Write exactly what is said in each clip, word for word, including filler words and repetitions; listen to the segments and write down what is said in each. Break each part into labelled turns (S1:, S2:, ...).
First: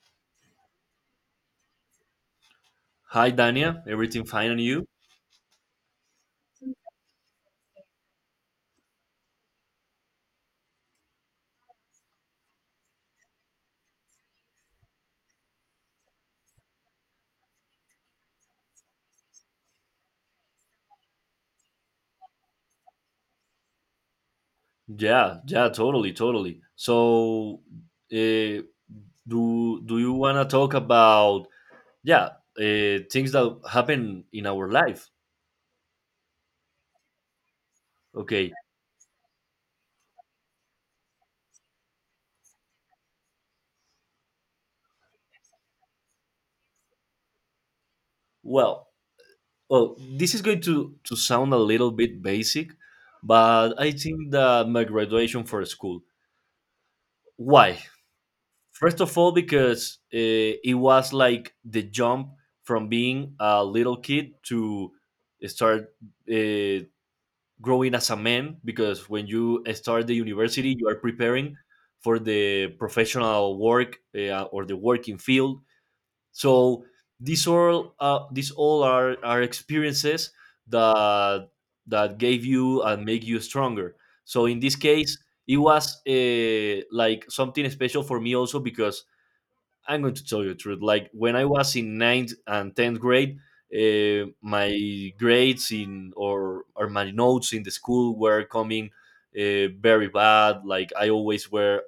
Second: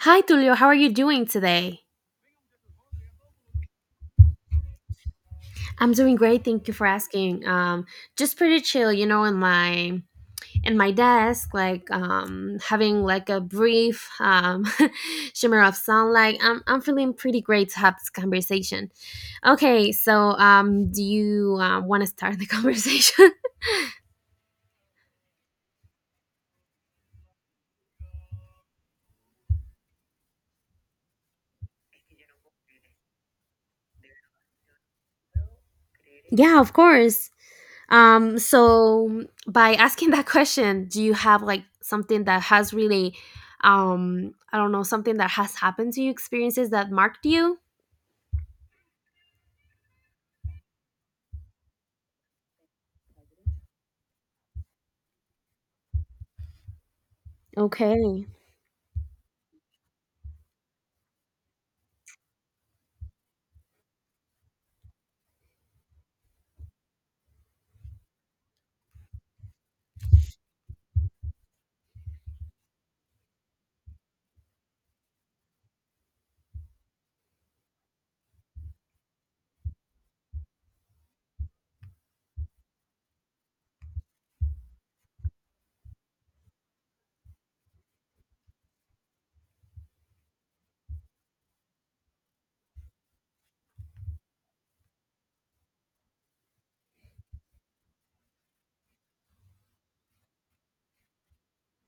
S1: Hi, Tulio. How are you doing today?
S2: Hi, Dania. Everything fine and you?
S1: I'm doing great. Thank you for asking. Um, just pretty chill, you know, in my in my desk, like um, having like a brief um, shimmer of sunlight. I'm I'm feeling pretty great to have this conversation. Okay, so um, do you uh, want to start the conversation?
S2: Yeah, yeah, totally, totally. So, uh, do do you wanna talk about yeah uh, things that happen in our life?
S1: Yeah, of course. Um,
S2: Okay.
S1: so by asking that question, do you have like something that has really, um, I don't know, something that has happened to you, experiences that marked you?
S2: Well, well, this is going to to sound a little bit basic, but I think that my graduation for school. Why?
S1: Okay.
S2: First of all, because uh, it was like the jump from being a little kid to start uh, growing as a man because when you start the university you are preparing for the professional work, uh, or the working field. So these all uh, these all are, are experiences that that gave you and make you stronger. So in this case it was, uh, like something special for me also because I'm going to tell you the truth. Like when I was in ninth and tenth grade, uh, my grades in or or my notes in the school were coming uh, very bad. Like I always were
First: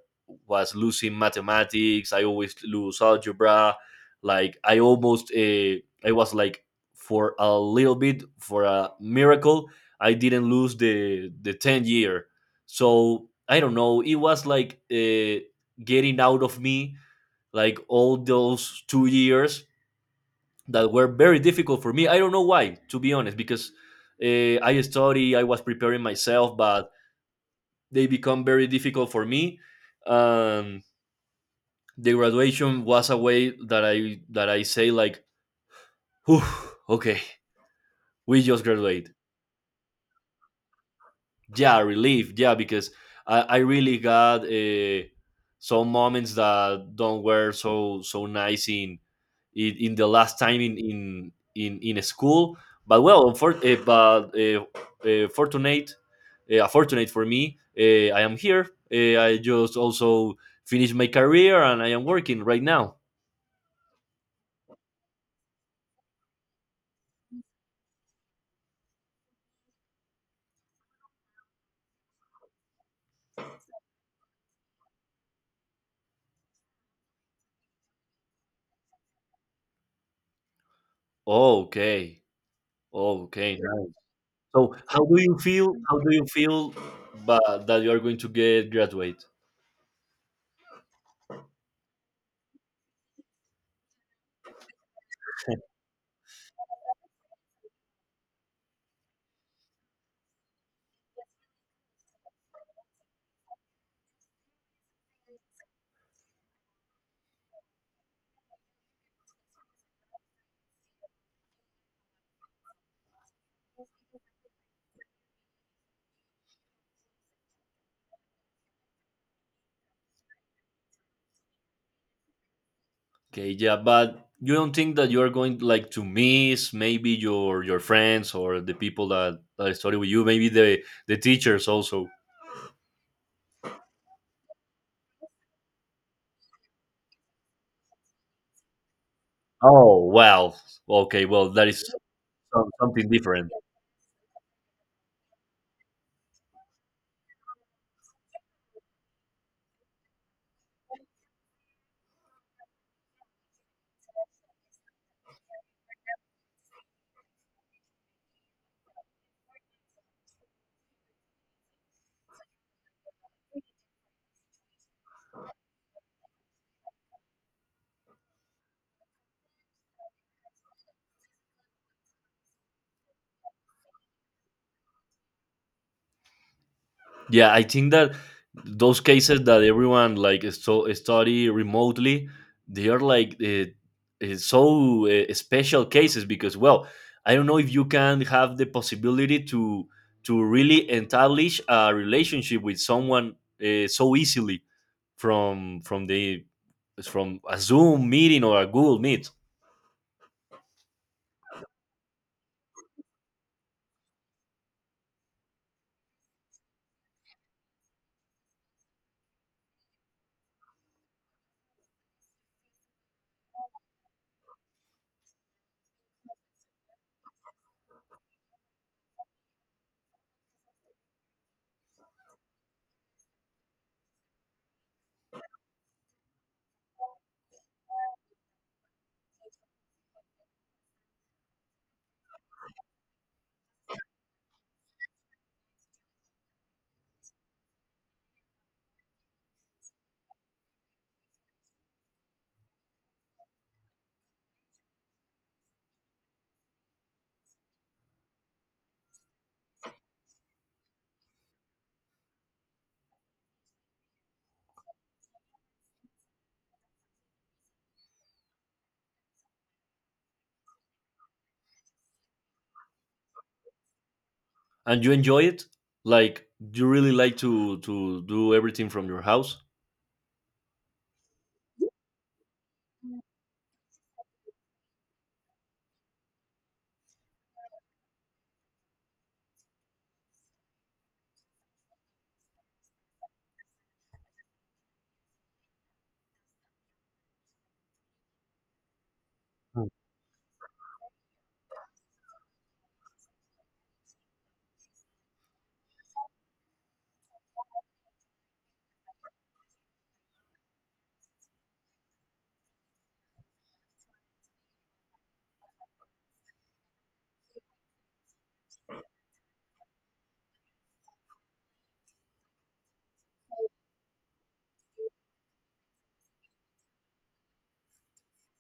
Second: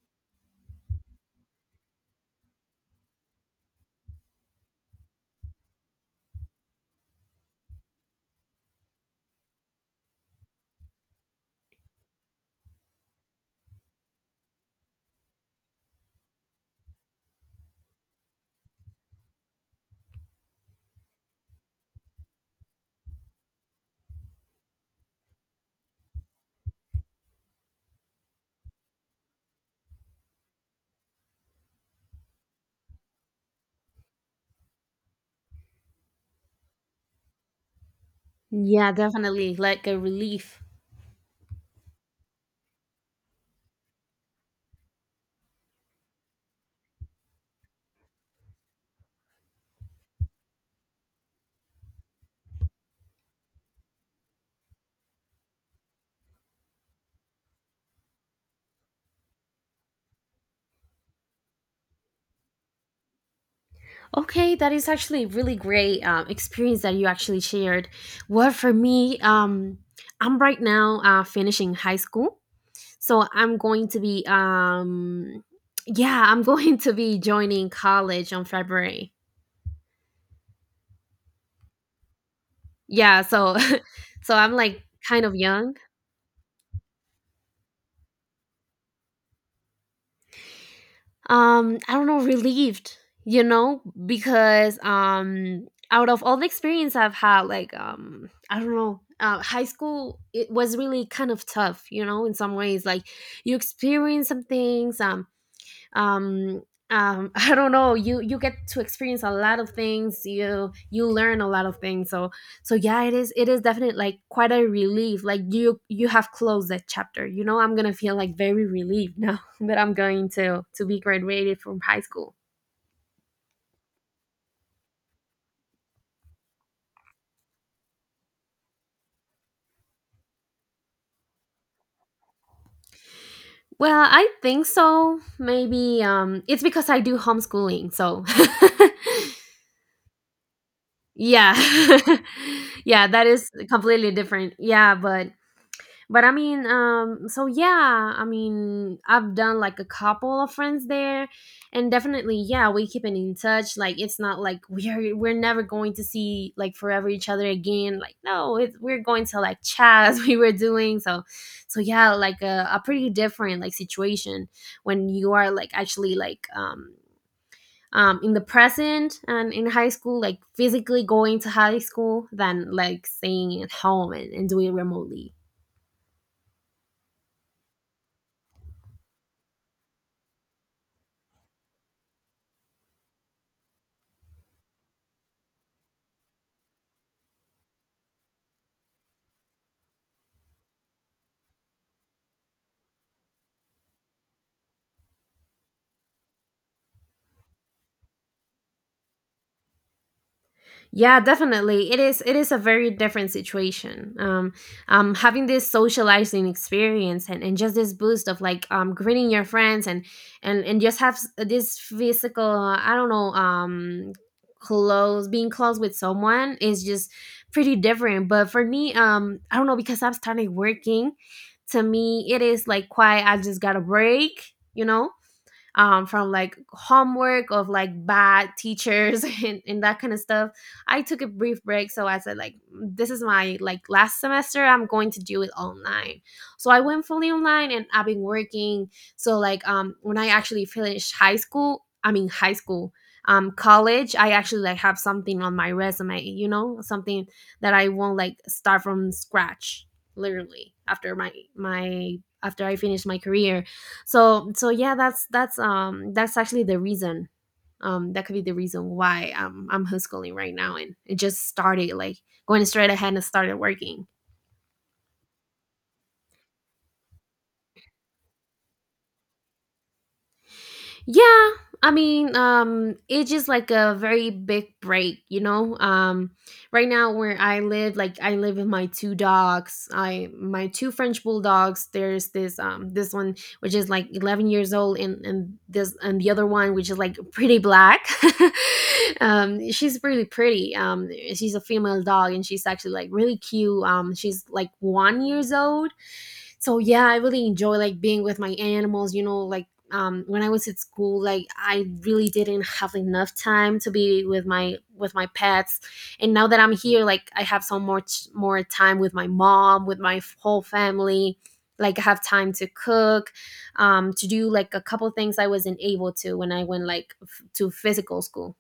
S2: was losing mathematics. I always lose algebra. Like I almost uh, I was like for a little bit for a miracle. I didn't lose the the ten year. So I don't know. It was like, uh, getting out of me like all those two years that were very difficult for me. I don't know why, to be honest, because uh, I study, I was preparing myself, but they become very difficult for me. Um, the graduation was a way that I that I say like, "Whew, okay, we just
S1: Yeah,
S2: graduate."
S1: definitely. Like a relief.
S2: Yeah, relief. Yeah, because I, I really got uh, some moments that don't were so so nice in in, in the last time in in in, in school. But well, for, uh, but uh, uh, fortunate, uh, fortunate for me, uh, I am here. Uh, I just also finished my career and I am working right now.
S1: Okay, that is actually really great um, experience that you actually shared. Well, for me, um, I'm right now uh, finishing high school, so I'm going to be, um, yeah, I'm going to be joining college on February.
S2: Okay,
S1: Yeah, so
S2: okay, nice.
S1: so I'm,
S2: So
S1: like,
S2: how do
S1: kind of
S2: you feel?
S1: young.
S2: How do you feel? But that you are going to get graduate.
S1: Um, I don't know, relieved, you know, because, um, out of all the experience I've had, like, um, I don't know, uh, high school, it was really kind of tough, you know, in some ways, like, you experience some things, um, um um I don't know, you you get to experience a lot of things. You you learn a lot of things, so so yeah, it is it is definitely like quite a relief. Like you you have closed that chapter. you know I'm gonna feel like very relieved now that I'm going to to be graduated from high school.
S2: Okay, yeah, but you don't think that you are going like to miss maybe your your friends or the people that, that study with you, maybe the the teachers also.
S1: Well, I think so, maybe um it's because I do homeschooling, so
S2: Oh well, okay, well
S1: yeah.
S2: that is some-
S1: Yeah,
S2: something
S1: that
S2: different.
S1: is completely different. Yeah, but but I mean, um so yeah, I mean, I've done like a couple of friends there. And definitely, yeah, we keeping in touch. Like it's not like we're we're never going to see like forever each other again. Like no, it, we're going to like chat as we were doing. So so yeah, like a, a pretty different like situation when you are like actually like um um, in the present and in high school, like physically going to high school, than like staying at home and, and doing it remotely.
S2: Yeah, I think that those cases that everyone like so study remotely, they are like, uh, uh, so uh, special cases because well, I don't know if you can have the possibility to to really establish a relationship with someone uh, so easily from from the from a Zoom meeting or a Google Meet.
S1: Yeah, definitely. It is it is a very different situation. Um, um having this socializing experience and, and just this boost of like um greeting your friends and and and just have s- this physical uh, I don't know, um close, being close with someone, is just pretty different. But for me, um I don't know, because I've started working, to me it is like quiet. I just got a break, you know um, from like homework of like bad teachers and, and that kind of stuff. I took a brief break, so I said like, this is my like last semester, I'm going to do it online. So I went fully online and I've been working. So, like um, when I actually finished high school, I mean high school, um, college, I actually like have something on my resume, you know something that I won't like start from scratch literally after my my after I finish my career. So so yeah, that's that's um that's actually the reason. Um that could be the reason why um I'm homeschooling right now, and it just started like going straight ahead and started working.
S2: And you enjoy it? Like you really like to to do everything from your house?
S1: Yeah, I mean, um, it's just like a very big break, you know. Um, right now where I live, like I live with my two dogs. I My two French bulldogs. There's this um this one which is like eleven years old, and and this and the other one which is like pretty black. Um, she's really pretty. Um, she's a female dog, and she's actually like really cute. Um, she's like one years old. So yeah, I really enjoy like being with my animals, you know like um, when I was at school, like I really didn't have enough time to be with my with my pets. And now that I'm here, like I have some more ch- more time with my mom, with my f- whole family. Like I have time to cook, um, to do like a couple things I wasn't able to when I went like f- to physical school.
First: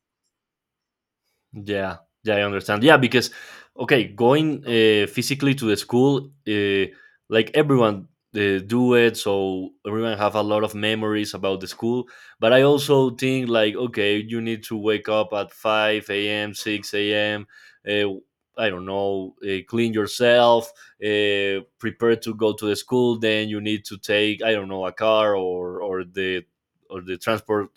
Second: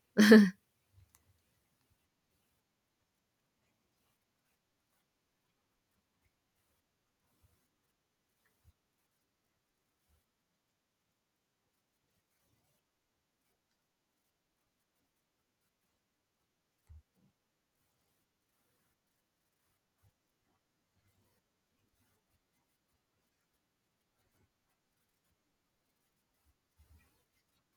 S2: Yeah, yeah, I understand. Yeah, because okay, going, uh, physically to the school, uh, like everyone uh, do it, so everyone have a lot of memories about the school. But I also think like okay, you need to wake up at five a m, six a m. Uh, I don't know, uh, clean yourself, uh, prepare to go to the school. Then you need to take I don't know a car or or the or the transport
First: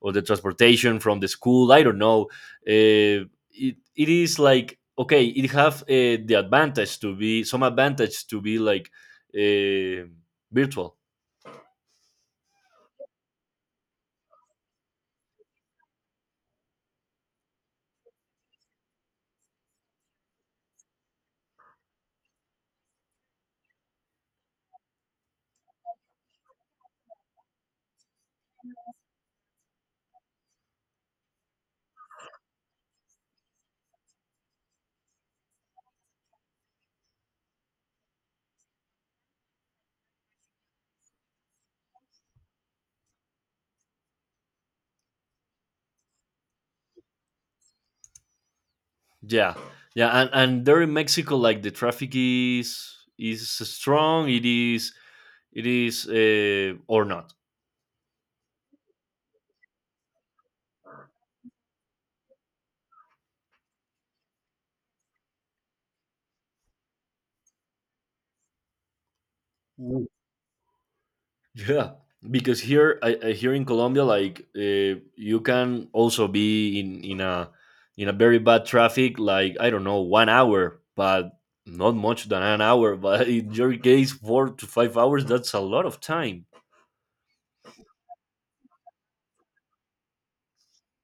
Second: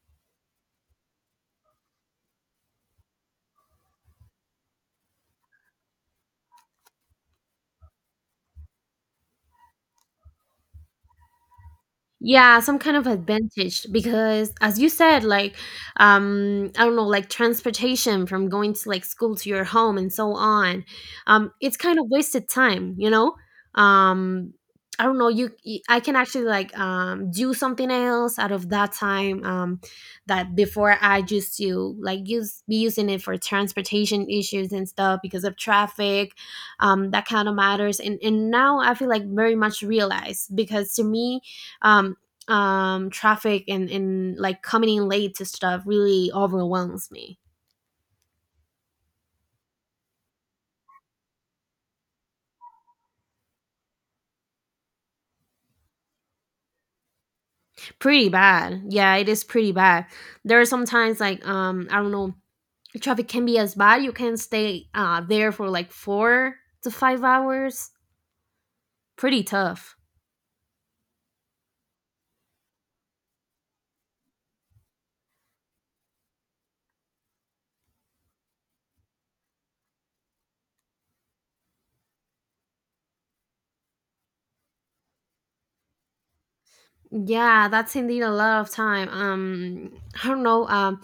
S2: or the transportation from the school. I don't know, uh, it, it is like okay it have, uh, the advantage to be some advantage to be like, uh, virtual.
S1: Yeah, some kind of advantage, because as you said, like um I don't know, like transportation from going to like school to your home and so on. Um it's kind of wasted time you know um I don't know, you y- I can actually like um do something else out of that time. Um that before, I used to like use be using it for transportation issues and stuff because of traffic. Um that kind of matters. And and now I feel like very much realized, because to me um, um, traffic and, and like coming in late to stuff really overwhelms me.
S2: Yeah, yeah, and, and there in Mexico like the traffic is is strong. It is, it is uh, or not?
S1: Pretty bad. Yeah, it is pretty bad. There are sometimes like um, I don't know, traffic can be as bad. You can stay uh, there for like four to five hours. Pretty tough.
S2: Yeah, because here, I, I here in Colombia, like, uh, you can also be in in a in a very bad traffic, like I don't know, one hour, but not much than an hour. But in your case, four to five hours, that's a lot of time.
S1: Yeah, that's indeed a lot of time. Um, I don't know. Um,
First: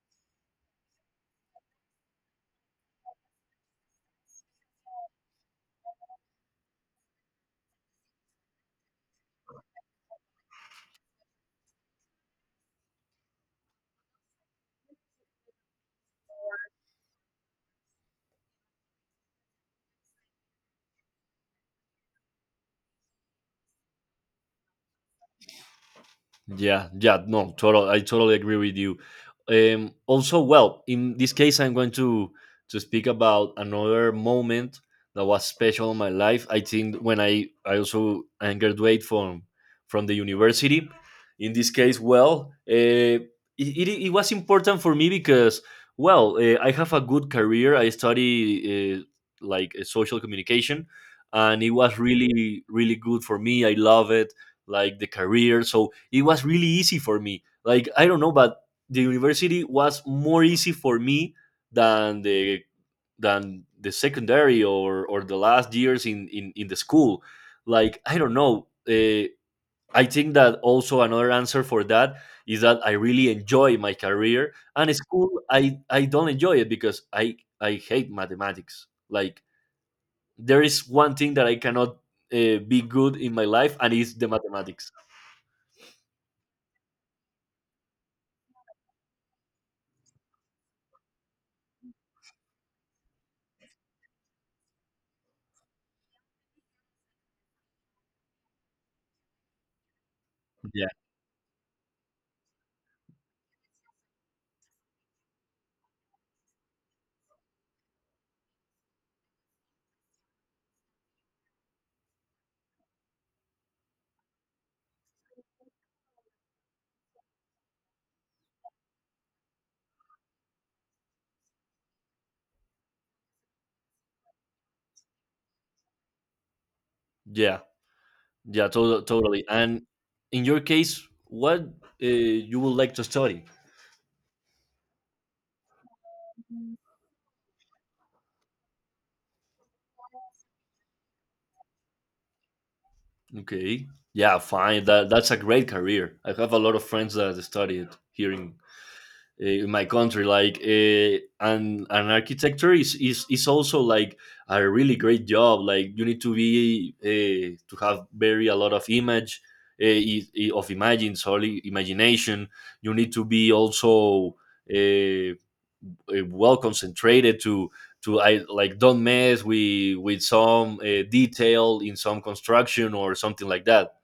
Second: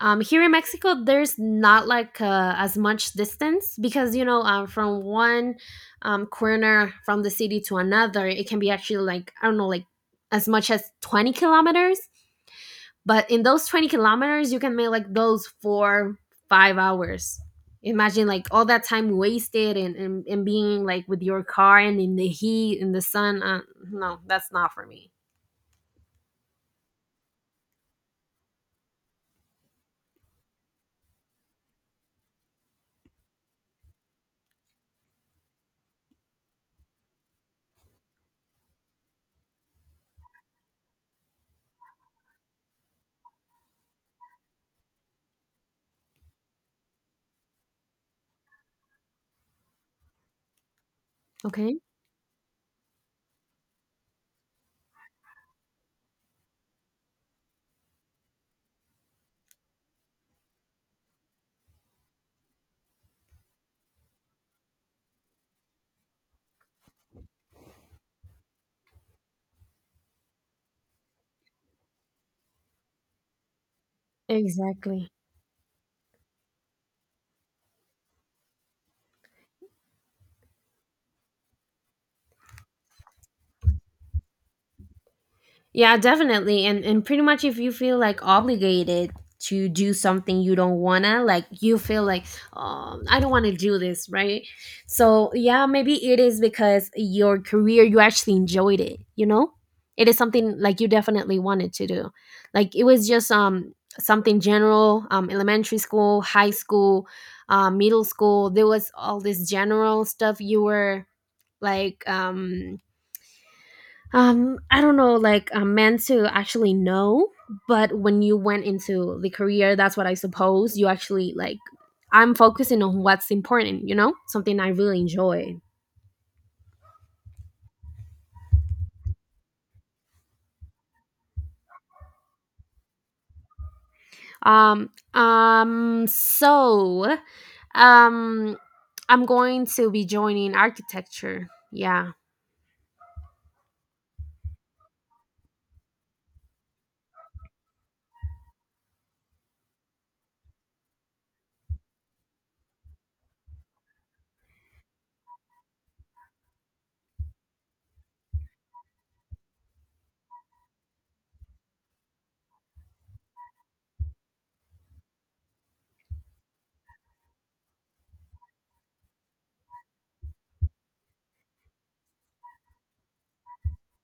S1: um, Here in Mexico, there's not like uh, as much distance, because you know, um, from one um, corner from the city to another, it can be actually like, I don't know, like as much as twenty kilometers. But in those twenty kilometers, you can make like those four, five hours. Imagine like all that time wasted and, and, and being like with your car and in the heat, in the sun. Uh, no, that's not for me.
S2: Yeah, yeah, no, total. I totally agree with you. Um, also, well, in this case, I'm going to to speak about another moment that was special in my life. I think when I I also I graduate from from the university. In this case, well, uh, it, it it was important for me because well, uh, I have a good career. I study, uh, like uh, social communication, and it
S1: Okay.
S2: was really really good for me. I love it, like the career. So it was really easy for me. Like I don't know, but the university was more easy for me than the than the secondary or or the last years in in, in the school. Like I don't know. Uh, I think that also another answer for that is that I really enjoy my career and
S1: Exactly.
S2: school I I don't enjoy it because I I hate mathematics. Like there is one thing that I cannot uh, be good in my life and it's the mathematics.
S1: Yeah, definitely. And and pretty much, if you feel like obligated to do something you don't wanna, like you feel like, um, I don't wanna do this, right? So yeah, maybe it is because your career, you actually enjoyed it, you know? It is something like you definitely wanted to do. Like it was just um something general, um elementary school, high school, uh, middle school. There was all this general stuff you were like um Um, I don't know, like I'm meant to actually know, but when you went into the career, that's what I suppose you actually like. I'm focusing on what's important, you know, something I really enjoy.
S2: Yeah, yeah, to- totally. And in your case, what uh, you would like to study?
S1: Um, um, so, um, I'm going to be joining architecture. Yeah.
S2: Okay, yeah, fine. That that's a great career. I have a lot of friends that study it here in, uh, in my country. Like, uh, and an architecture is, is is also like a really great job. Like, you need to be, uh, to have very a lot of image. Uh, i- i- of imagine, sorry, imagination. You need to be also, Uh, uh, well concentrated to to I like don't mess with with some uh, detail in some construction or something like that.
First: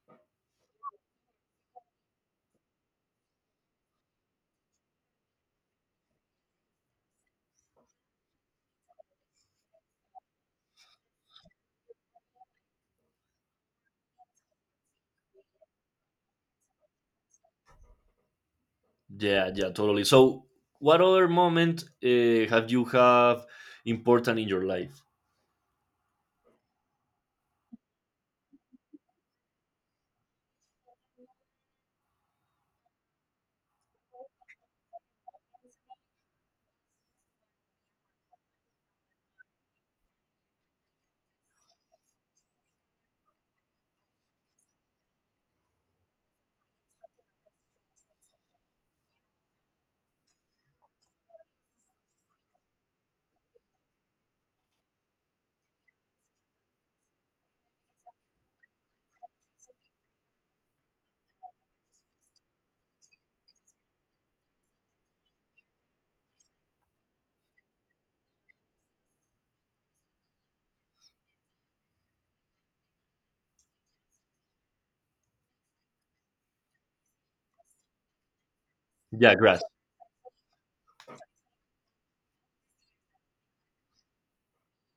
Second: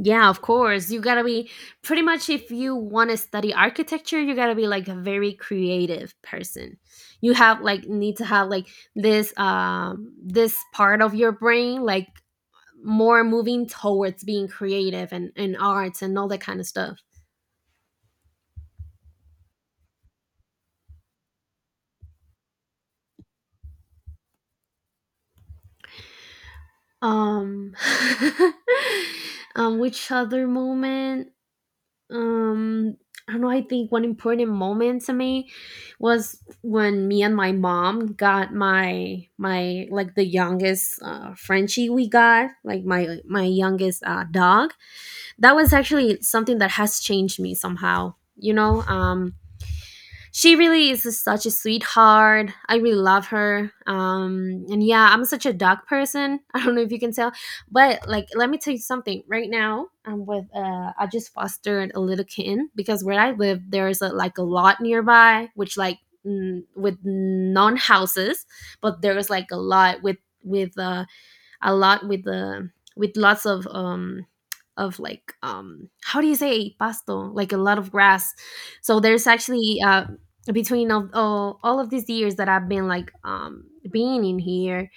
S1: Yeah, of course. You gotta be, pretty much, if you want to study architecture, you gotta be like a very creative person. You have like need to have like this um this part of your brain like more moving towards being creative and, and arts and all that kind of stuff.
S2: Yeah, yeah, totally. So, what other moment uh, have you have important in your life?
S1: Um, um which other moment? Um, I don't know. I think one important moment to me was when me and my mom got my my like the youngest uh, Frenchie we got, like my my youngest uh, dog. That was actually something that has changed me somehow. You know, um, she really is such a sweetheart. I really love her. Um, and yeah, I'm such a dog person. I don't know if you can tell, but like, let me tell you something. Right now, I'm with. Uh, I just fostered a little kitten, because where I live, there's a, like a lot nearby, which like mm, with non houses, but there is like a lot with with uh a lot with the with lots of um of like um how do you say pasto, like a lot of grass. So there's
S2: Yeah, grass.
S1: actually uh between of all, all of these years that I've been like um being in here,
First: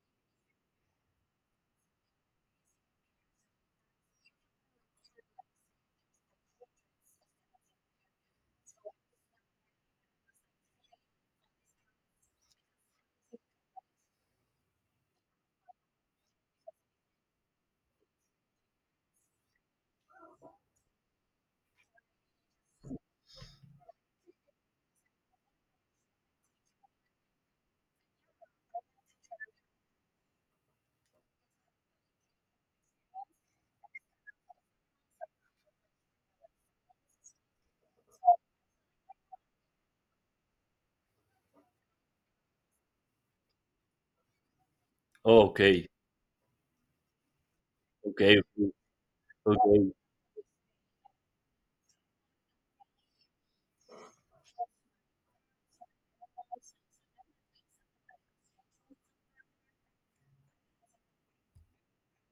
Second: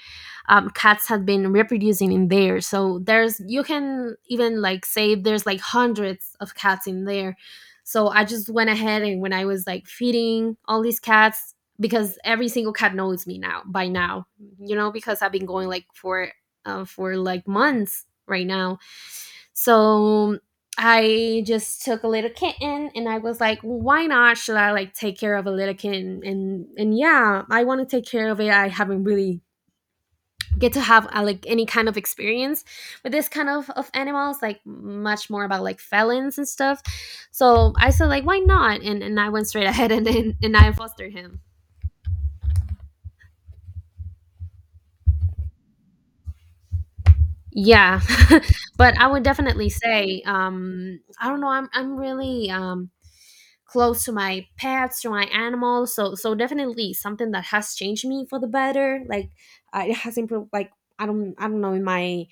S1: um, cats had been reproducing in there. So there's, you can even like say there's like hundreds of cats in there. So I just went ahead, and when I was like feeding all these cats, because every single cat knows me now, by now, you know, because I've been going like for uh, for like months right now. So I just took a little kitten and I was like, why not, should I like take care of a little kitten? And and yeah, I want to take care of it. I haven't really get to have uh, like any kind of experience with this kind of, of animals, like much more about like felons and stuff. So I said like, why not, and, and I went straight ahead and, and and I fostered him.
S2: Okay,
S1: Yeah,
S2: okay,
S1: but I would definitely
S2: okay.
S1: say um I don't know, i'm i'm really um close to my pets, to my animals. So so definitely something that has changed me for the better. Like uh, it has improved like i don't i don't know, in my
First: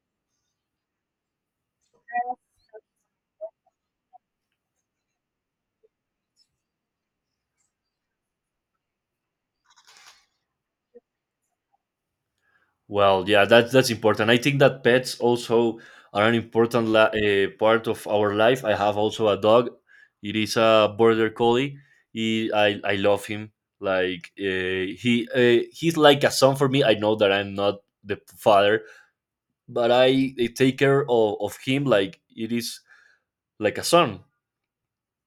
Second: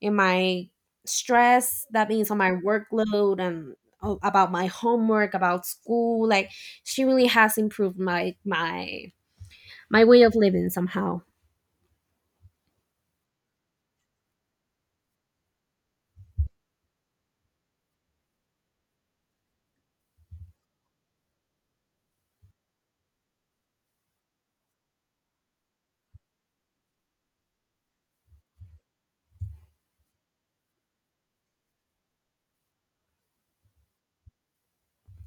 S1: in my stress that means, on my workload and uh, about my homework, about school. Like, she really has improved my my my way of living somehow.
S2: Well, yeah, that's that's important. I think that pets also are an important, la- uh, part of our life. I have also a dog. It is a border collie. He, I I love him. Like, uh, he uh, he's like a son for me. I know that I'm not the father, but I, I take care of, of him like it is like a son.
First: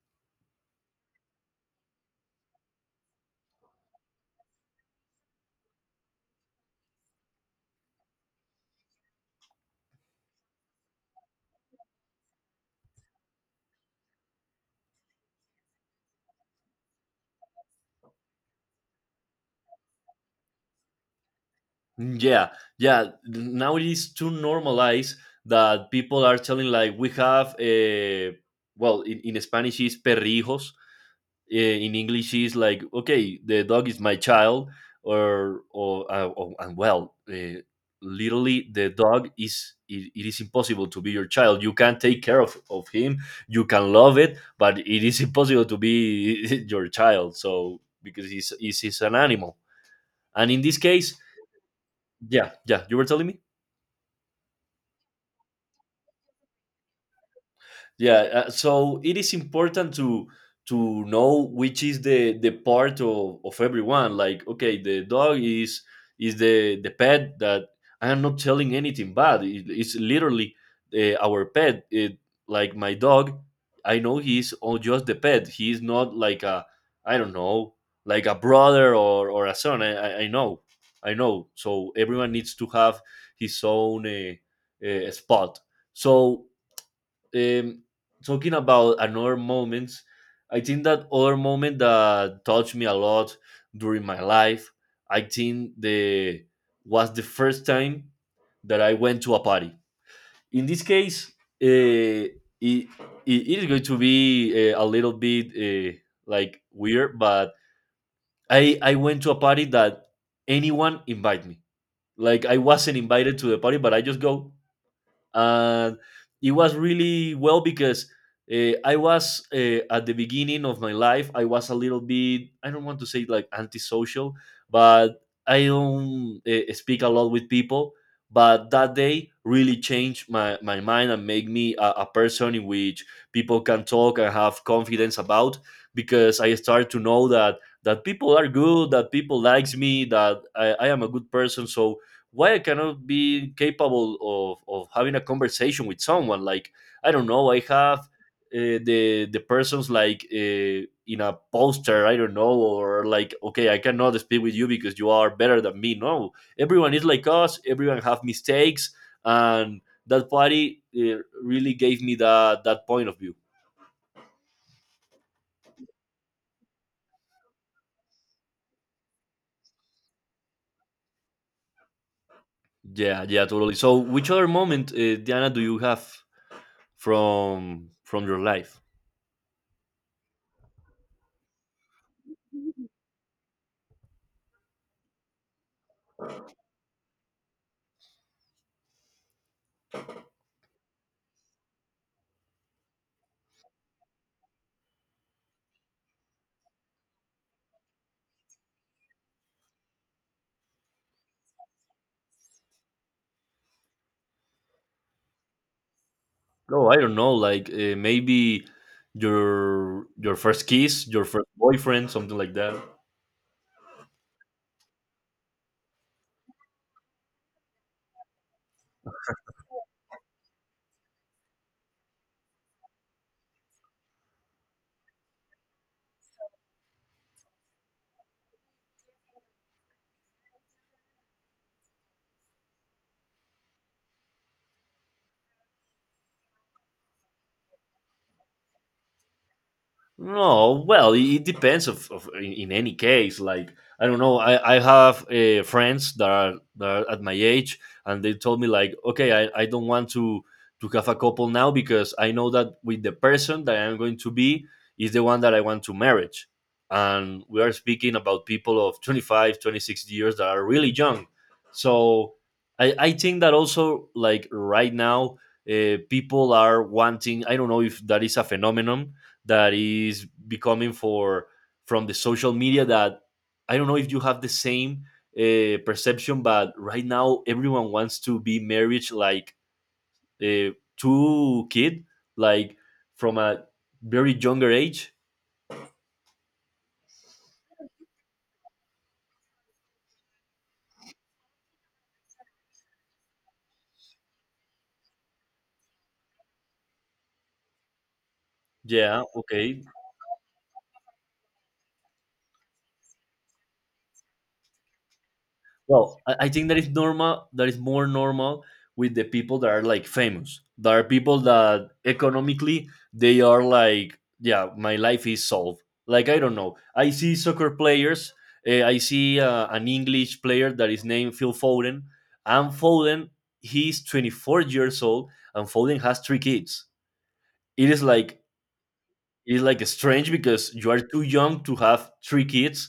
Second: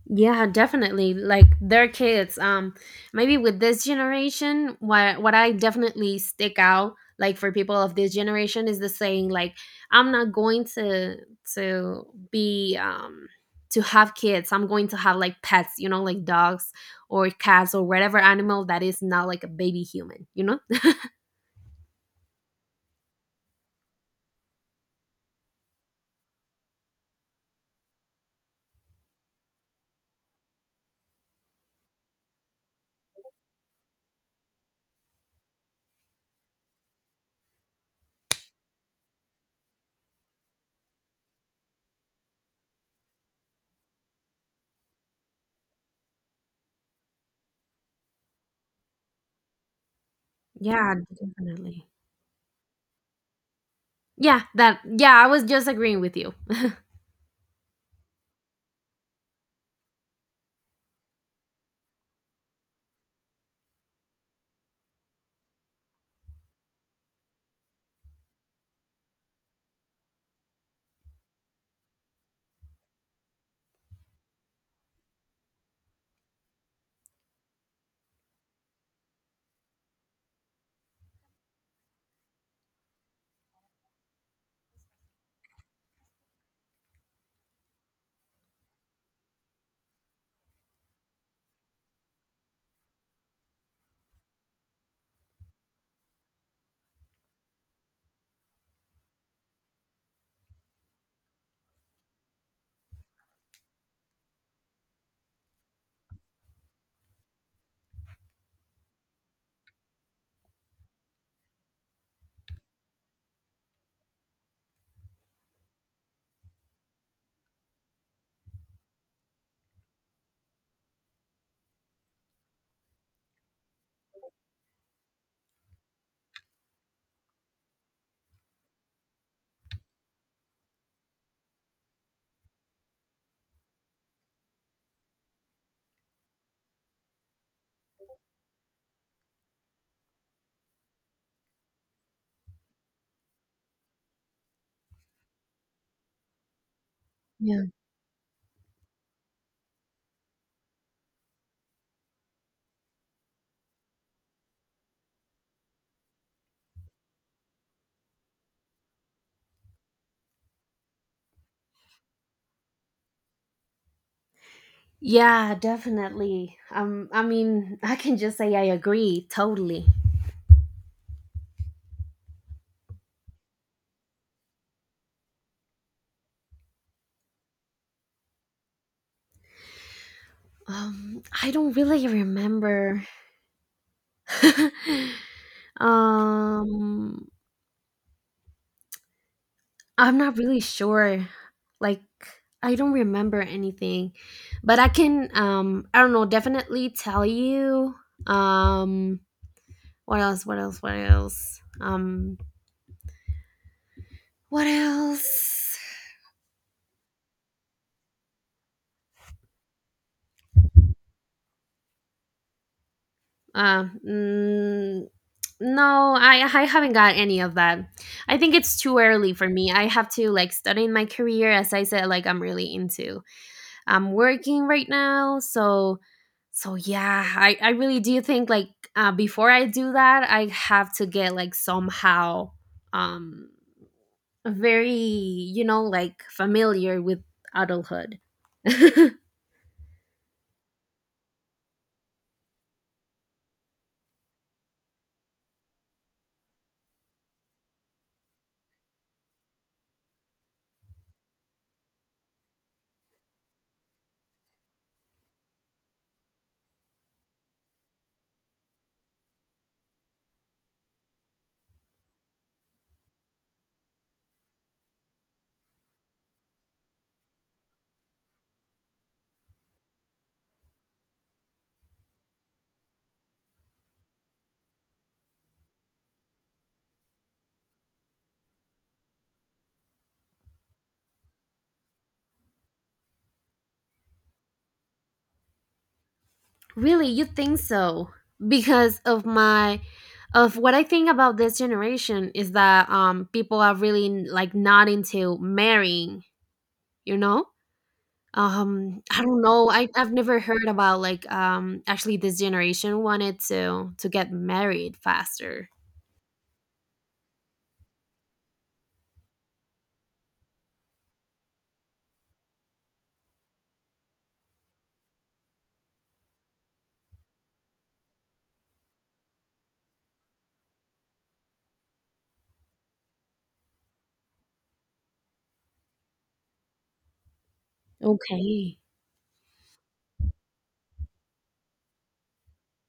S1: Yeah, definitely. Like their kids. Um, maybe with this generation, what what I definitely stick out, like for people of this generation, is the saying like, "I'm not going to to be um to have kids. I'm going to have like pets, you know, like dogs or cats or whatever animal that is not like a baby human, you know."
S2: Yeah, yeah. Now it is too normalized that people are telling like we have a, well in, in Spanish is perrijos, eh, in English is like, okay, the dog is my child, or or, uh, or- and well, uh, literally the dog is it, it is impossible to be your child. You can take care of of him, you can love it, but it is impossible to be your child. So because he's he's, he's an animal, and in this
S1: Yeah,
S2: case,
S1: definitely.
S2: yeah, yeah, you were telling me.
S1: Yeah, that. Yeah, I was just agreeing with you.
S2: Yeah uh, so it is important to to know which is the the part of, of everyone like okay the dog is is the the pet that I am not telling anything bad. It, it's literally, uh, our pet. It, like my dog, I know he's all just the pet, he is not like a I don't know, like a brother or or a son. i i, I know, I know. So everyone needs to have his own, uh, uh, spot. So, um, talking about another moment, I think that other moment that touched me a lot during my life, I think the was the first time that I went to a party. In this case, uh, it, it it is going to be, uh, a little bit uh, like weird, but I I went to a party that anyone invite me. Like I wasn't invited to the party, but I just go, and it was really well because, uh, I was uh, at the beginning of my life. I was a little bit I don't want to say like antisocial, but I don't uh, speak a lot with people. But that day really changed my, my mind and made me a, a person in which people can talk and have confidence about, because I started to know that that people are good, that people likes me, that I, I am a good person. So why I cannot be capable of, of having a conversation with someone? Like I don't know, I
S1: Yeah.
S2: have, uh, the the persons like, uh, in a poster. I don't know, or like okay, I cannot speak with you because you are better than me. No, everyone is like us. Everyone have mistakes, and that party, uh, really gave me that that point of view.
S1: Yeah, definitely. Um, I mean, I can just say I agree totally.
S2: Yeah, yeah, totally. So, which other moment, uh, Diana, do you have from from your life?
S1: Um, I don't really remember. um, I'm not really sure. Like, I don't remember anything, but I can. Um, I don't know. Definitely tell you. Um, what else? What else? What else? Um, what else?
S2: No, I don't know. Like, uh, maybe your your first kiss, your first boyfriend, something like that.
S1: Um, mm, No, I I haven't got any of that. I think it's too early for me. I have to like study in my career as I said like I'm really into. I'm working right now, so so yeah, I I really do think like uh, before I do that, I have to get like somehow um very, you know, like familiar with adulthood.
S2: No, well, it it depends. Of, of in, in any case, like I don't know. I I have, uh, friends that are, that are at my age, and they told me like, okay, I, I don't want to to have a couple now because I know that with the person that I'm going to be is the one that I want to marriage. And we are speaking about people of twenty five, twenty six years that are really young. So I, I think that also like right now, uh, people are wanting. I don't know if that is a phenomenon that is becoming for from the social media that I don't know if you have the same uh, perception, but right now everyone wants to be married like uh, to kid, like from a very younger age.
S1: Really, you think so? Because of my of what I think about this generation is that um people are really like not into marrying, you know? Um
S2: Yeah,
S1: I don't know.
S2: okay.
S1: I I've never heard about like um actually this generation wanted to to get married faster.
S2: Well, I, I think that is normal. That is more normal with the people that are like famous. There are people that economically they are like, yeah, my life is solved. Like I don't know. I see soccer players. eh, I see uh, an English player that is named Phil Foden. And Foden, he's twenty four years old, and Foden has three kids. It is like
S1: Okay.
S2: it's like strange because you are too young to have three kids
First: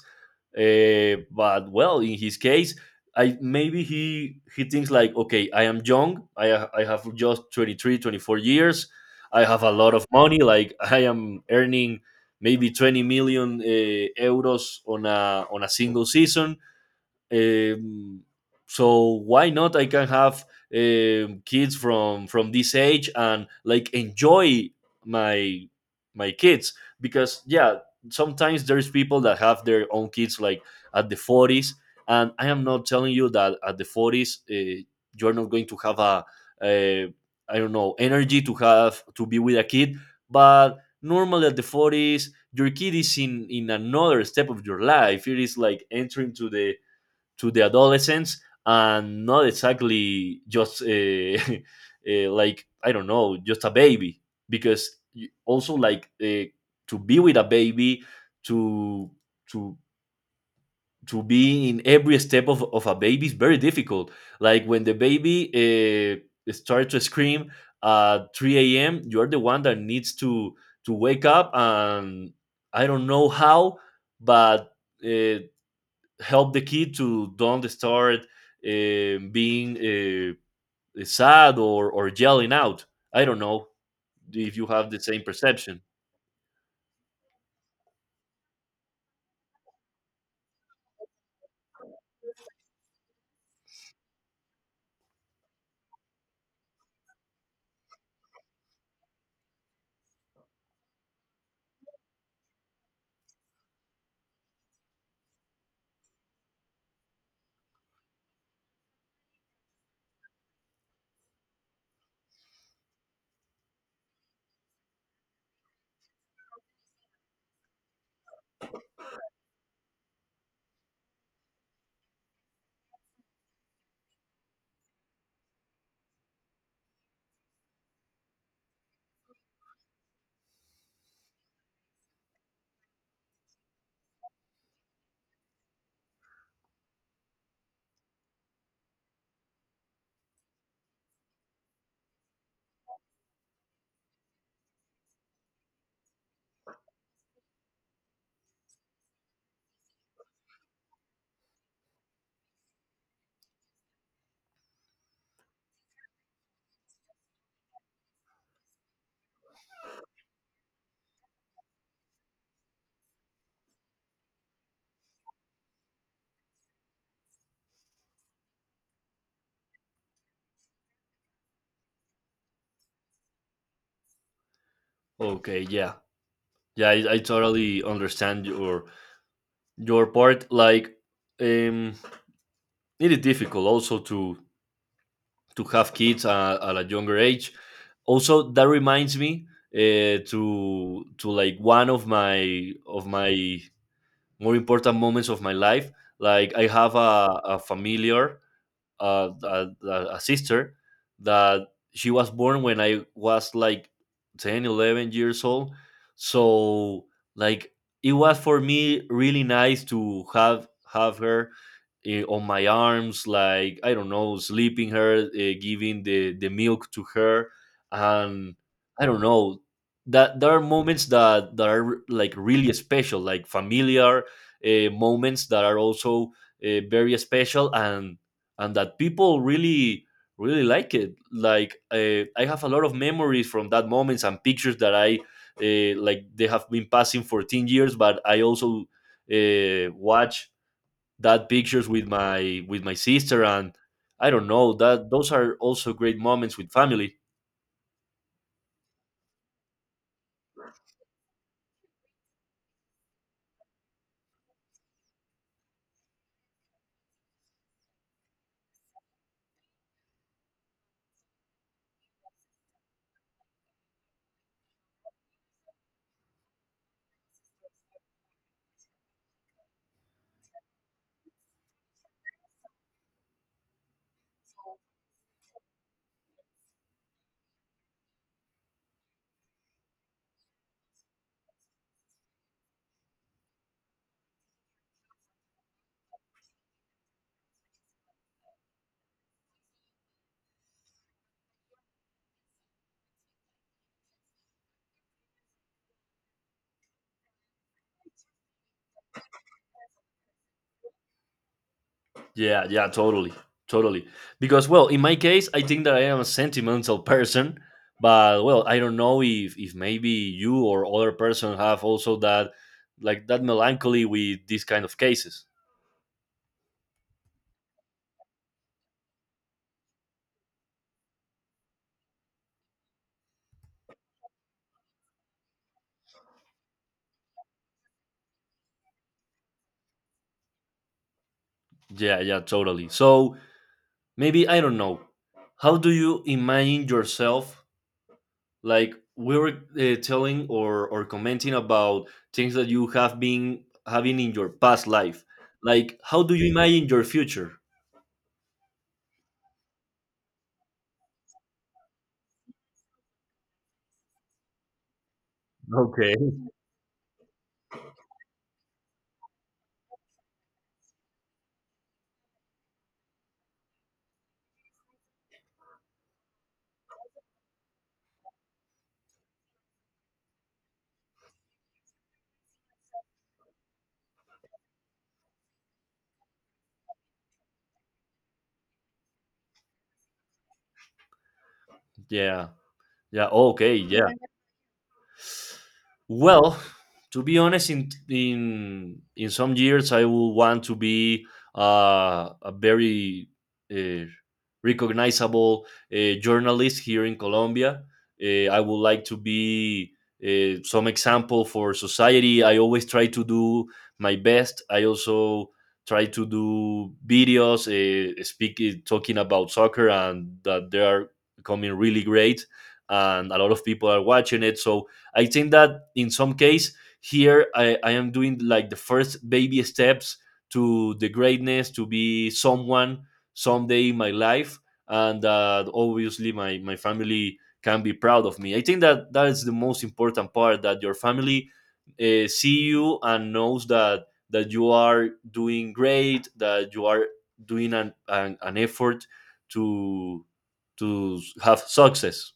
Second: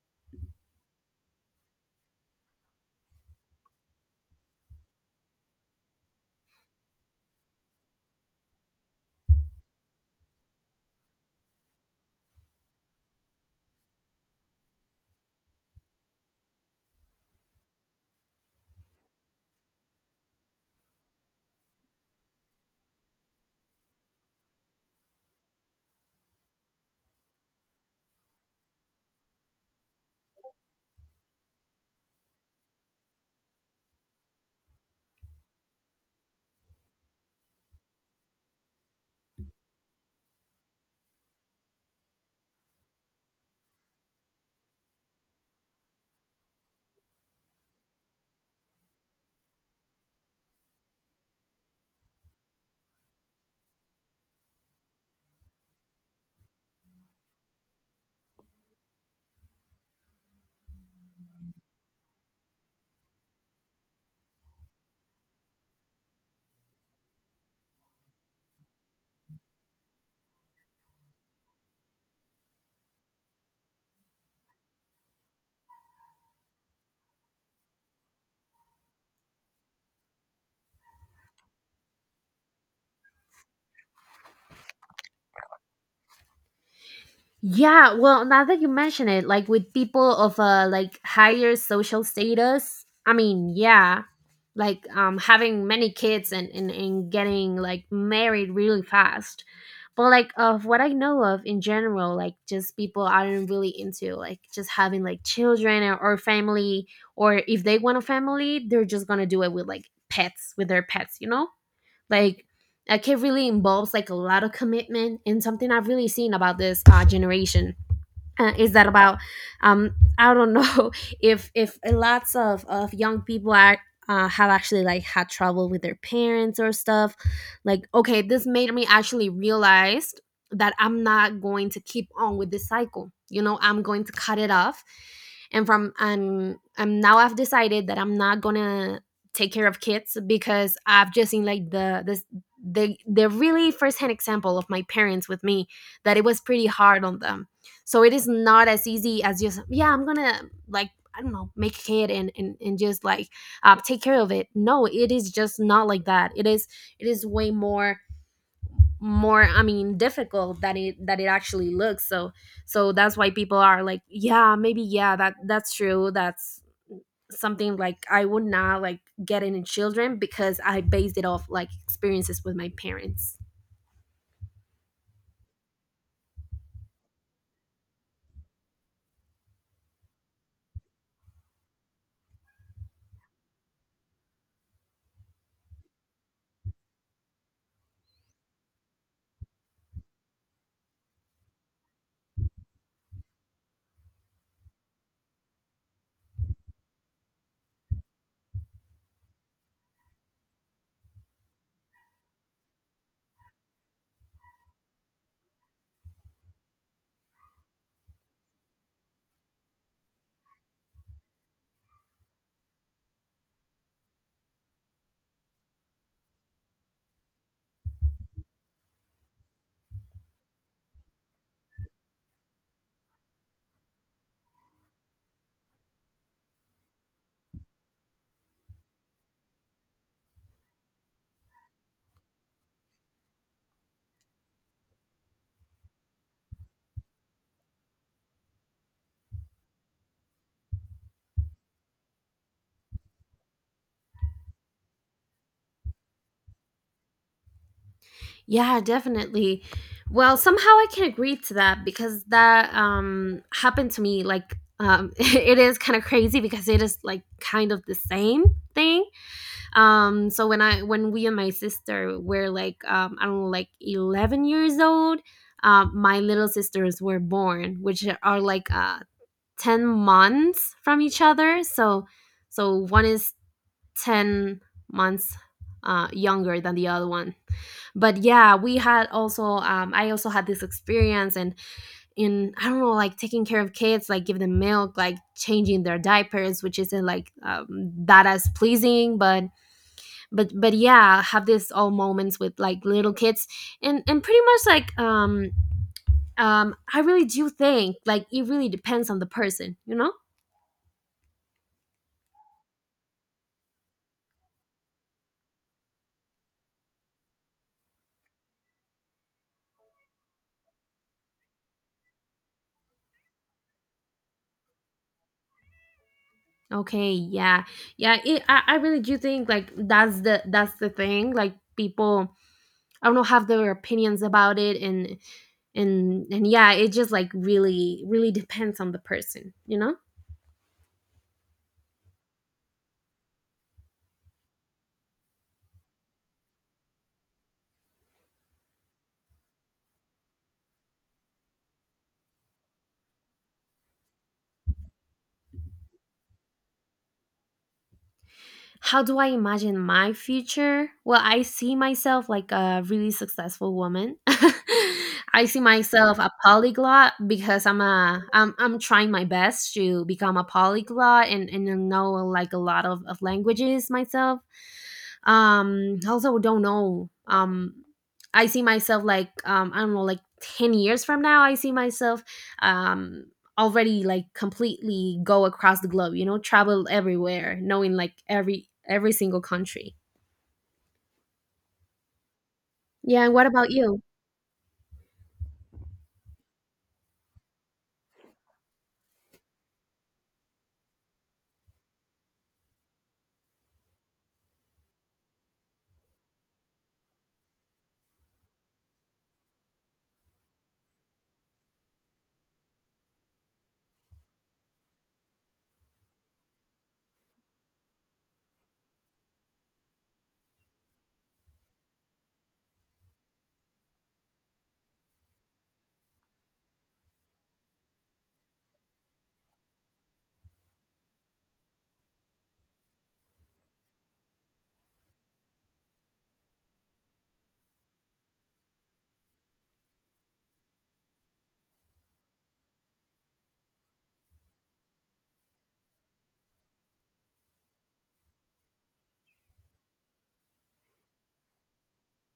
S2: uh, but well, in his case, I maybe he he thinks like, okay, I am young, i ha- I have just twenty three, twenty four years. I have a lot of money. Like I am earning maybe twenty million uh, euros on a on a single season. um, so why not? I can have um, kids from from this age and like enjoy my my kids because, yeah, sometimes there's people that have their own kids like at the forties, and I am not telling you that at the forties uh, you're not going to have a, a I don't know, energy to have to be with a kid, but normally at the forties your kid is in in another step of your life. It is like entering to the to the adolescents and not exactly just uh, uh, like, I don't know, just a baby. Because also like uh, to be with a baby, to to to be in every step of, of a baby is very difficult. Like when the baby uh, starts to scream at three a m, you're the one that needs to to wake up and, I don't know how, but uh, help the kid to don't start uh, being uh, sad or, or yelling out. I don't know if you have the same perception.
S1: Yeah, well, now that you mention it, like with people of a like higher social status, I mean, yeah, like um, having many kids and, and, and getting like married really fast but like of what I know of in general like just people aren't really into like just having like children or, or family or if they want a family they're just gonna do it with like pets with their pets, you know, like like it really involves like a lot of commitment, and something I've really seen about this uh, generation uh, is that about um I don't know if if lots of of young people are uh, have actually like had trouble with their parents or stuff like okay this made me actually realize that I'm not going to keep on with this cycle, you know, I'm going to cut it off and from i'm i'm now I've decided that I'm not gonna take care of kids because I've just seen like the this the the really firsthand example of my parents with me that it was pretty hard on them so it is not as easy as just yeah I'm gonna like I don't know make a kid and and, and just like uh, take care of it. No, it is just not like that. It is it is way more more I mean difficult than it that it actually looks, so so that's why people are like yeah maybe yeah that that's true that's something like I would not like get in children because I based it off like experiences with my parents.
S2: Okay, yeah, yeah, I, I totally understand your your part. Like, um, it is difficult also to to have kids uh, at a younger age. Also, that reminds me uh, to to like one of my of my more important moments of my life. Like, I have a, a familiar uh, a, a sister that she was born when I was like ten, eleven years old. So like it was for me really nice to have have her, eh, on my arms, like, I don't know, sleeping her, uh, giving the the milk to her, and I don't know. That there are moments that that are like really special, like familiar uh, moments that are also uh, very special, and and that people really really like it. Like uh, I have a lot of memories from that moments and pictures that I uh, like they have been passing for ten years, but I also uh, watch that pictures with my with my sister, and I don't know, that those are also great moments with family.
S1: Yeah, definitely. Well, somehow I can agree to that because that um happened to me like um it is kind of crazy because it is like kind of the same thing. Um so when I when we and my sister were like um I don't know like eleven years old, um my little sisters were born, which are like uh ten months from each other. So so one is ten months uh, younger than the other one, but yeah we had also um, I also had this experience and in I don't know like taking care of kids like giving them milk like changing their diapers which isn't like um, that as pleasing, but but but yeah have this all moments with like little kids and and pretty much like um um I really do think like it really depends on the person, you know.
S2: Yeah, yeah, totally. Totally. Because, well, in my case, I think that I am a sentimental person, but, well, I don't know if if maybe you or other person have also that, like, that melancholy with these kind of cases.
S1: Okay, yeah. Yeah, it, I, I really do think like that's the that's the thing. Like people I don't know have their opinions about it and and and yeah, it just like really really depends on the person, you know?
S2: Yeah, yeah, totally. So, maybe, I don't know. How do you imagine yourself? Like we were uh, telling or or commenting about things that you have been having in your past life. Like how do you imagine your future?
S1: How do I imagine my future? Well, I see myself like a really successful woman. I see
S2: Okay.
S1: myself a polyglot because I'm a I'm I'm trying my best to become a polyglot and and know like a lot of, of languages myself um also don't know um I see myself like um I don't know like ten years from now I see myself um already like completely go across the globe, you know, travel everywhere knowing like every every single country
S2: Yeah.
S1: yeah
S2: Yeah.
S1: and what about
S2: Okay.
S1: you.
S2: Yeah. Yeah. Well, to be honest, in in in some years, I will want to be uh, a very uh, recognizable uh, journalist here in Colombia. Uh, I would like to be uh, some example for society. I always try to do my best. I also try to do videos, uh, speak uh, talking about soccer, and that they are coming really great, and a lot of people are watching it. So I think that in some case here, I, I am doing like the first baby steps to the greatness to be someone someday in my life. And uh, obviously my, my family can be proud of me. I think that that is the most important part, that your family uh, see you and knows that that you are doing great, that you are doing an, an, an effort to to have success.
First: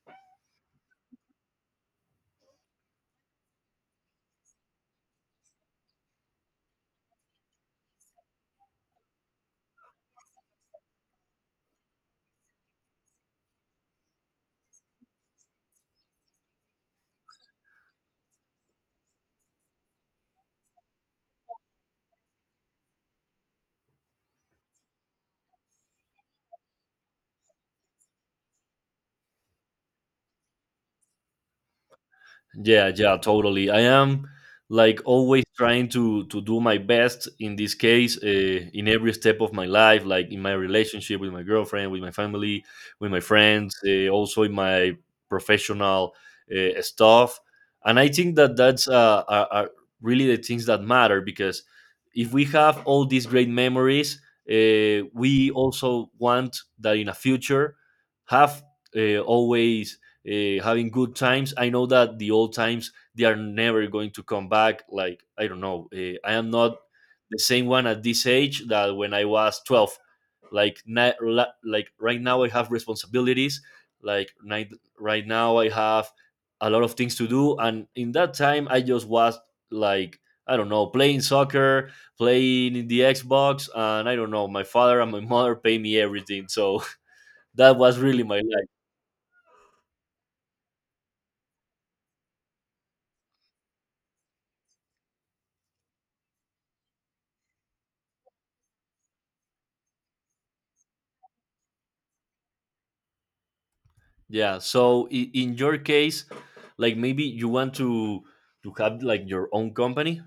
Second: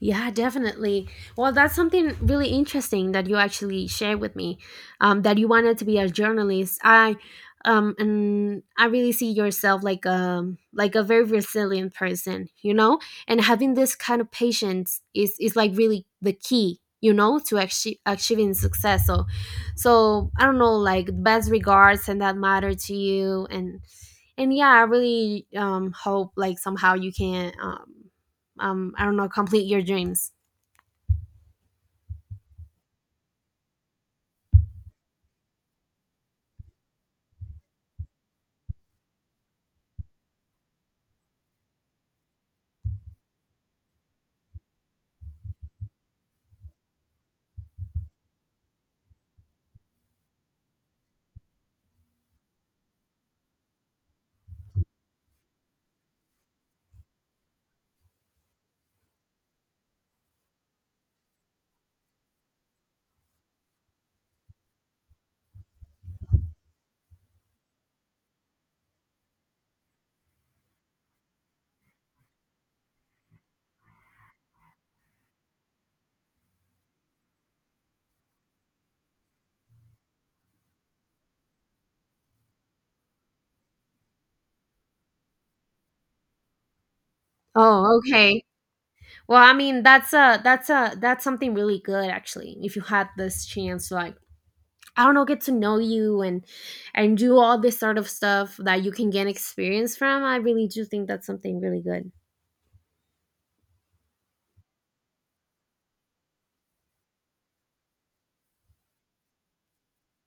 S1: Yeah, definitely. Well, that's something really interesting that you actually shared with me, um, that you wanted to be a journalist. I, um, and I really see yourself like um like a very resilient person, you know. And having this kind of patience is is like really the key, you know, to achieve, achieving success. So, so I don't know, like best regards and that matter to you, and and yeah, I really um hope like somehow you can um um I don't know, complete your dreams.
S2: Yeah, yeah, totally. I am like always trying to to do my best in this case uh, in every step of my life, like in my relationship with my girlfriend, with my family, with my friends, uh, also in my professional uh, stuff. And I think that that's uh, are, are really the things that matter, because if we have all these great memories, uh, we also want that in a future have uh, always uh, having good times. I know that the old times they are never going to come back. Like, I don't know, uh, I am not the same one at this age that when I was twelve. Like na- la- like right now, I have responsibilities. Like night- right now, I have a lot of things to do, and in that time, I just was like, I don't know, playing soccer, playing in the Xbox, and I don't know. My father and my mother pay me everything, so that
S1: Oh,
S2: was really my
S1: okay.
S2: life.
S1: Well, I mean, that's a that's a that's something really good actually. If you had this chance to like I don't know, get to know you and and do all this sort of stuff that you can gain experience from. I really do think that's something really good.
S2: Yeah. So, i- in your case, like maybe you want to to have like your own company.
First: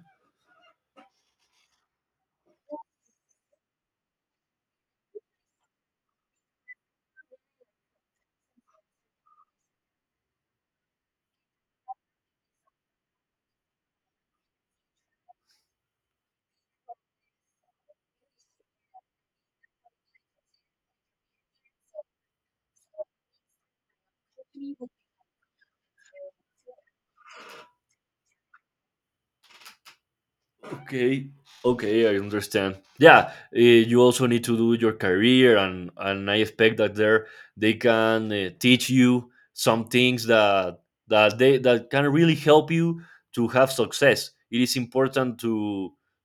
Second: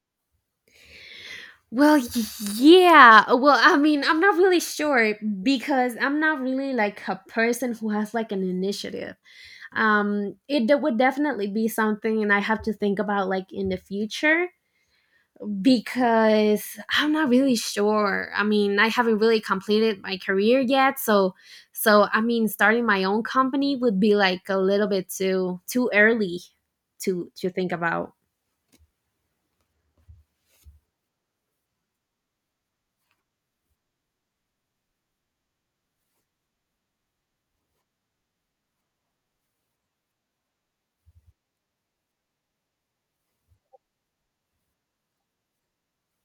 S1: Well, y- yeah. Well, I mean, I'm not really sure because I'm not really like a person who has like an initiative. Um, it d- would definitely be something, and I have to think about like in the future because I'm not really sure. I mean, I haven't really completed my career yet, so so I mean, starting my own company would be like a little bit too too early to to think about.
S2: Okay. Okay, I understand. Yeah, eh, you also need to do your career, and and I expect that there they can uh, teach you some things that that they that can really help you to have success. It is important to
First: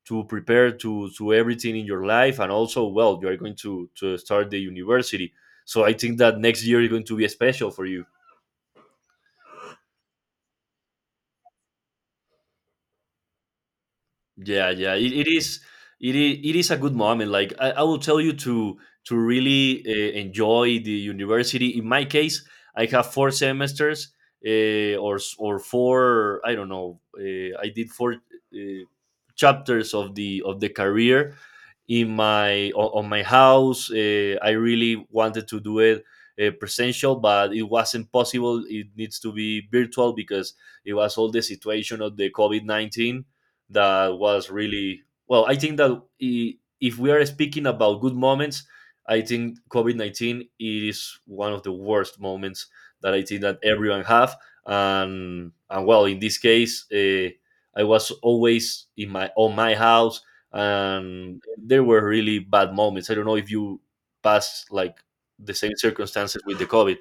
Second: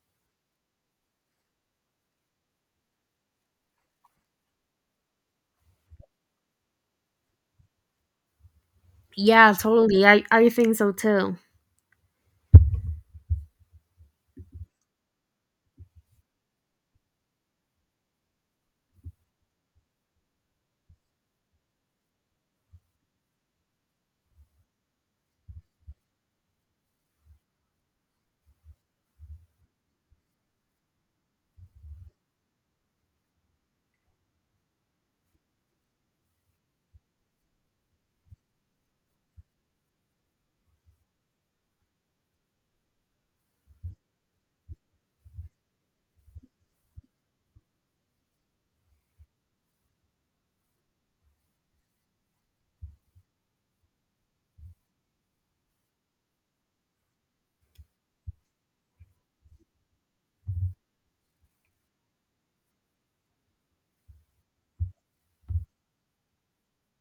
S2: to prepare to to everything in your life, and also, well, you are going to to start the university. So I think that next year is going to be special for you.
S1: Yeah, totally. I I think so too.
S2: Yeah, yeah. It, it is it is it is a good moment. Like I, I will tell you to to really uh, enjoy the university. In my case, I have four semesters uh, or s- or four. I don't know. Uh, I did four uh, chapters of the of the career in my o- on my house. Uh, I really wanted to do it uh, presential, but it wasn't possible. It needs to be virtual because it was all the situation of the COVID nineteen that was really, well. I think that i- if we are speaking about good moments, I think COVID nineteen is one of the worst moments that I think that everyone have. And and well, in this case, uh, I was always in my on my house, and there were really bad moments. I don't know if you passed like the same circumstances with the COVID.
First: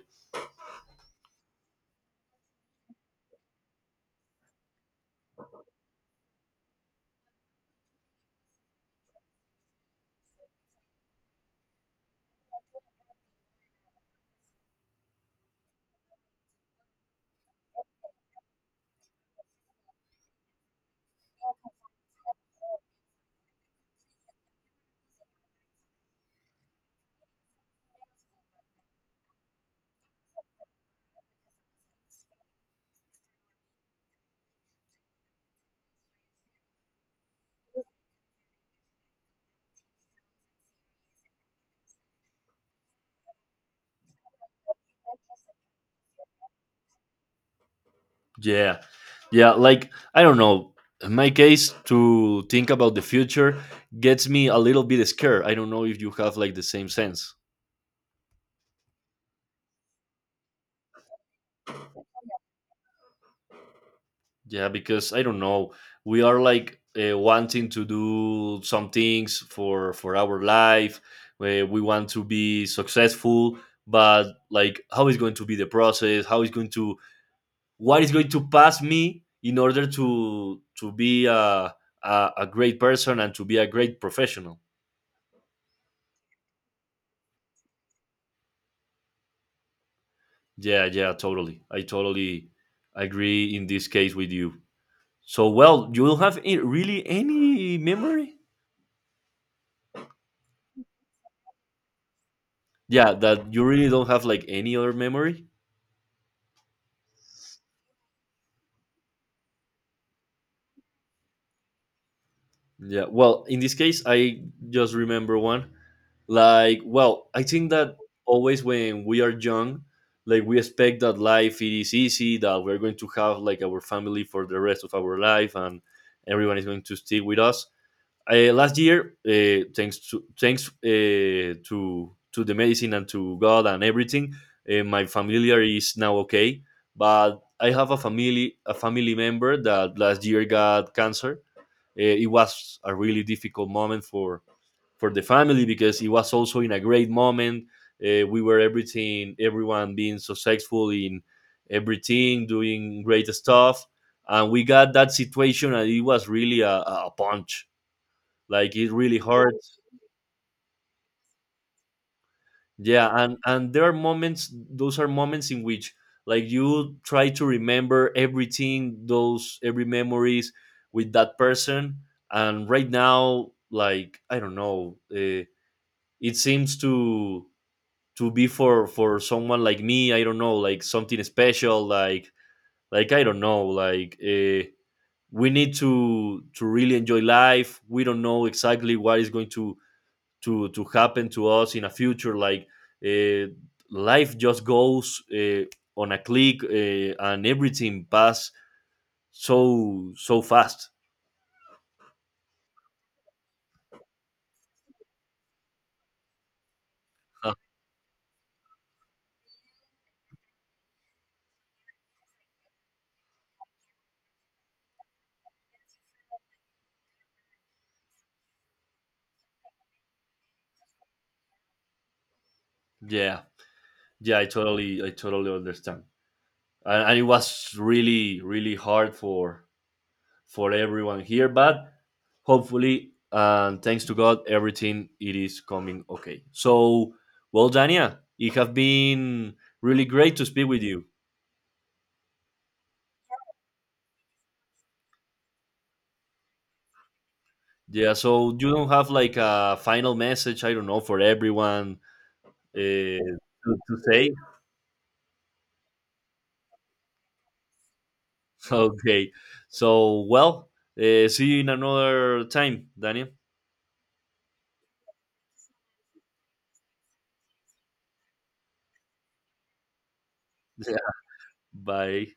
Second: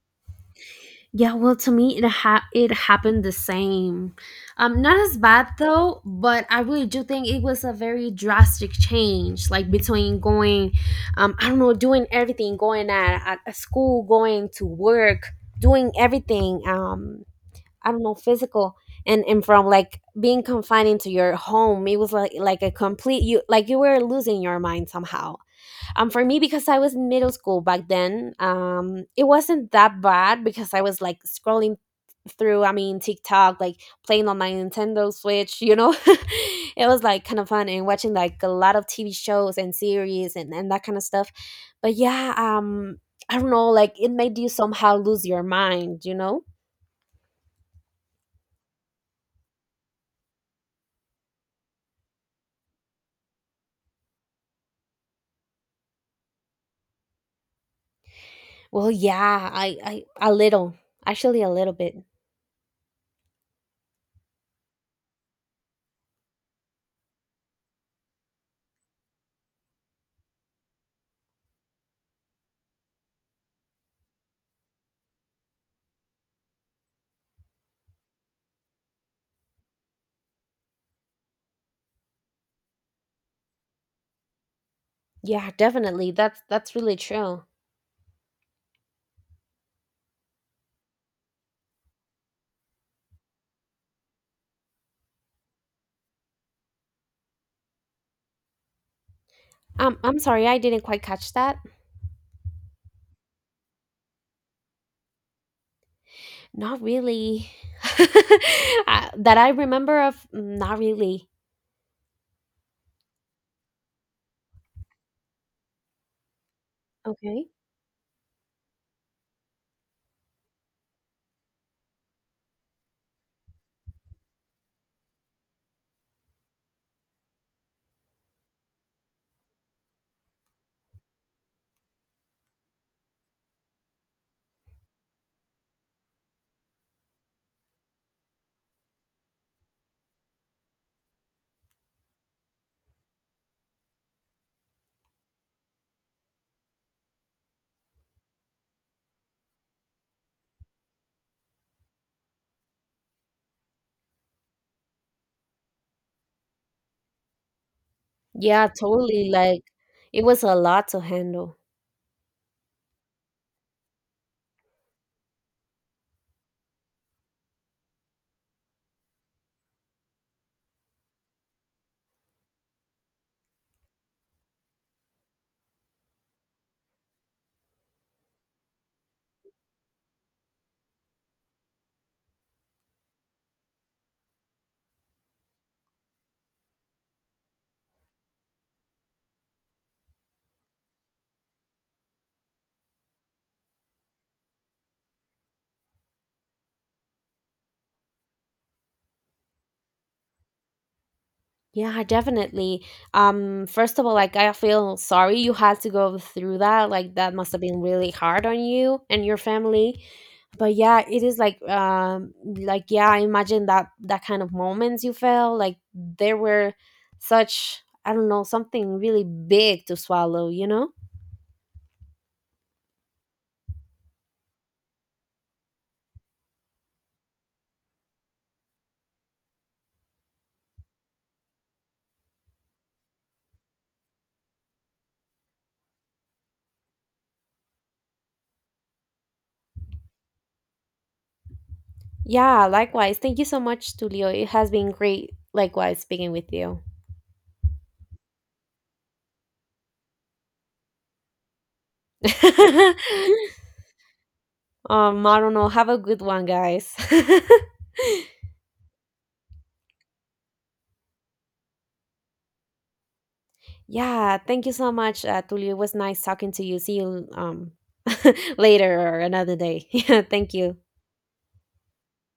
S1: Yeah, well, to me, it ha- it happened the same. Um, not as bad though, but I really do think it was a very drastic change, like between going, um, I don't know, doing everything, going at, at a school, going to work, doing everything. Um, I don't know, physical, and and from like being confined into your home, it was like like a complete you like you were losing your mind somehow um, for me, because I was in middle school back then, um, it wasn't that bad because I was like scrolling through, I mean, TikTok, like playing on my Nintendo Switch, you know? it was like kind of fun and watching like a lot of T V shows and series and, and that kind of stuff. But yeah, um, I don't know, like it made you somehow lose your mind, you know?
S2: Yeah. Yeah. Like, I don't know. In my case, to think about the future gets me a little bit scared. I don't know if you have like the same sense.
S1: Well, yeah, I, I a little, actually a little bit.
S2: Yeah. Because I don't know. We are like uh, wanting to do some things for, for our life. Where we want to be successful, but like, how is going to be the process? How is going to, what is going to pass me in order to, to be a, a, a great person and to be a great professional?
S1: Yeah, definitely. That's that's really true.
S2: Yeah, yeah, totally. I totally agree in this case with you. So, well, you don't have a- really any memory?
S1: Um, I'm sorry, I didn't quite catch that.
S2: Yeah, that you really don't have like any other memory?
S1: Not really. Uh, that I remember of, mm, not really.
S2: Yeah, well, in this case, I just remember one. Like, well, I
S1: Okay.
S2: think that always when we are young, like we expect that life it is easy, that we're going to have like our family for the rest of our life and everyone is going to stay with us. Uh, last year, uh, thanks to thanks uh, to to the medicine and to God and everything, uh, my familiar is now okay. But I have a family a family member that last year got cancer. Uh, it was a really difficult moment for for the family because it was also in a great moment. Uh, we were everything, everyone being so successful in everything, doing great stuff, and we got that situation, and it was really a, a punch,
S1: Yeah,
S2: like it really
S1: totally. Like
S2: hurts.
S1: it was a lot to handle.
S2: Yeah, and and there are moments, those are moments in which, like, you try to remember everything, those every memories with that person. And right now, like, I don't know, uh, it seems to to be for for someone like me, I don't know, like something special. like like I don't know, like uh, we need to to really enjoy life. We don't know exactly what is going to to to happen to us in a future. Like uh, life just goes uh, on a click, uh, and everything pass so so fast.
S1: Yeah, definitely. Um, first of all, like I feel sorry you had to go through that. Like that must
S2: Huh.
S1: have been really hard on you and your family. But yeah, it is like um like yeah, I imagine that that kind of moments you felt like there were such I don't know, something really big to swallow, you know?
S2: Yeah, yeah, i totally I totally understand. and, and it was really really hard for for everyone here, but hopefully and thanks to God everything it is coming okay. So, well, Dania, it has been really great to speak with you.
S1: Yeah, likewise. Thank you so much, Tulio. It has been great, likewise, speaking with you.
S2: Yeah, so you don't have like a final message, I don't know, for everyone uh, to, to say.
S1: um, I don't know. Have a good one, guys.
S2: Okay, so, well, uh, see you in another time, Daniel.
S1: yeah, thank you so much, uh, Tulio. It was nice talking to you. See you um, later or another day. Yeah, thank you.
S2: Yeah. Bye.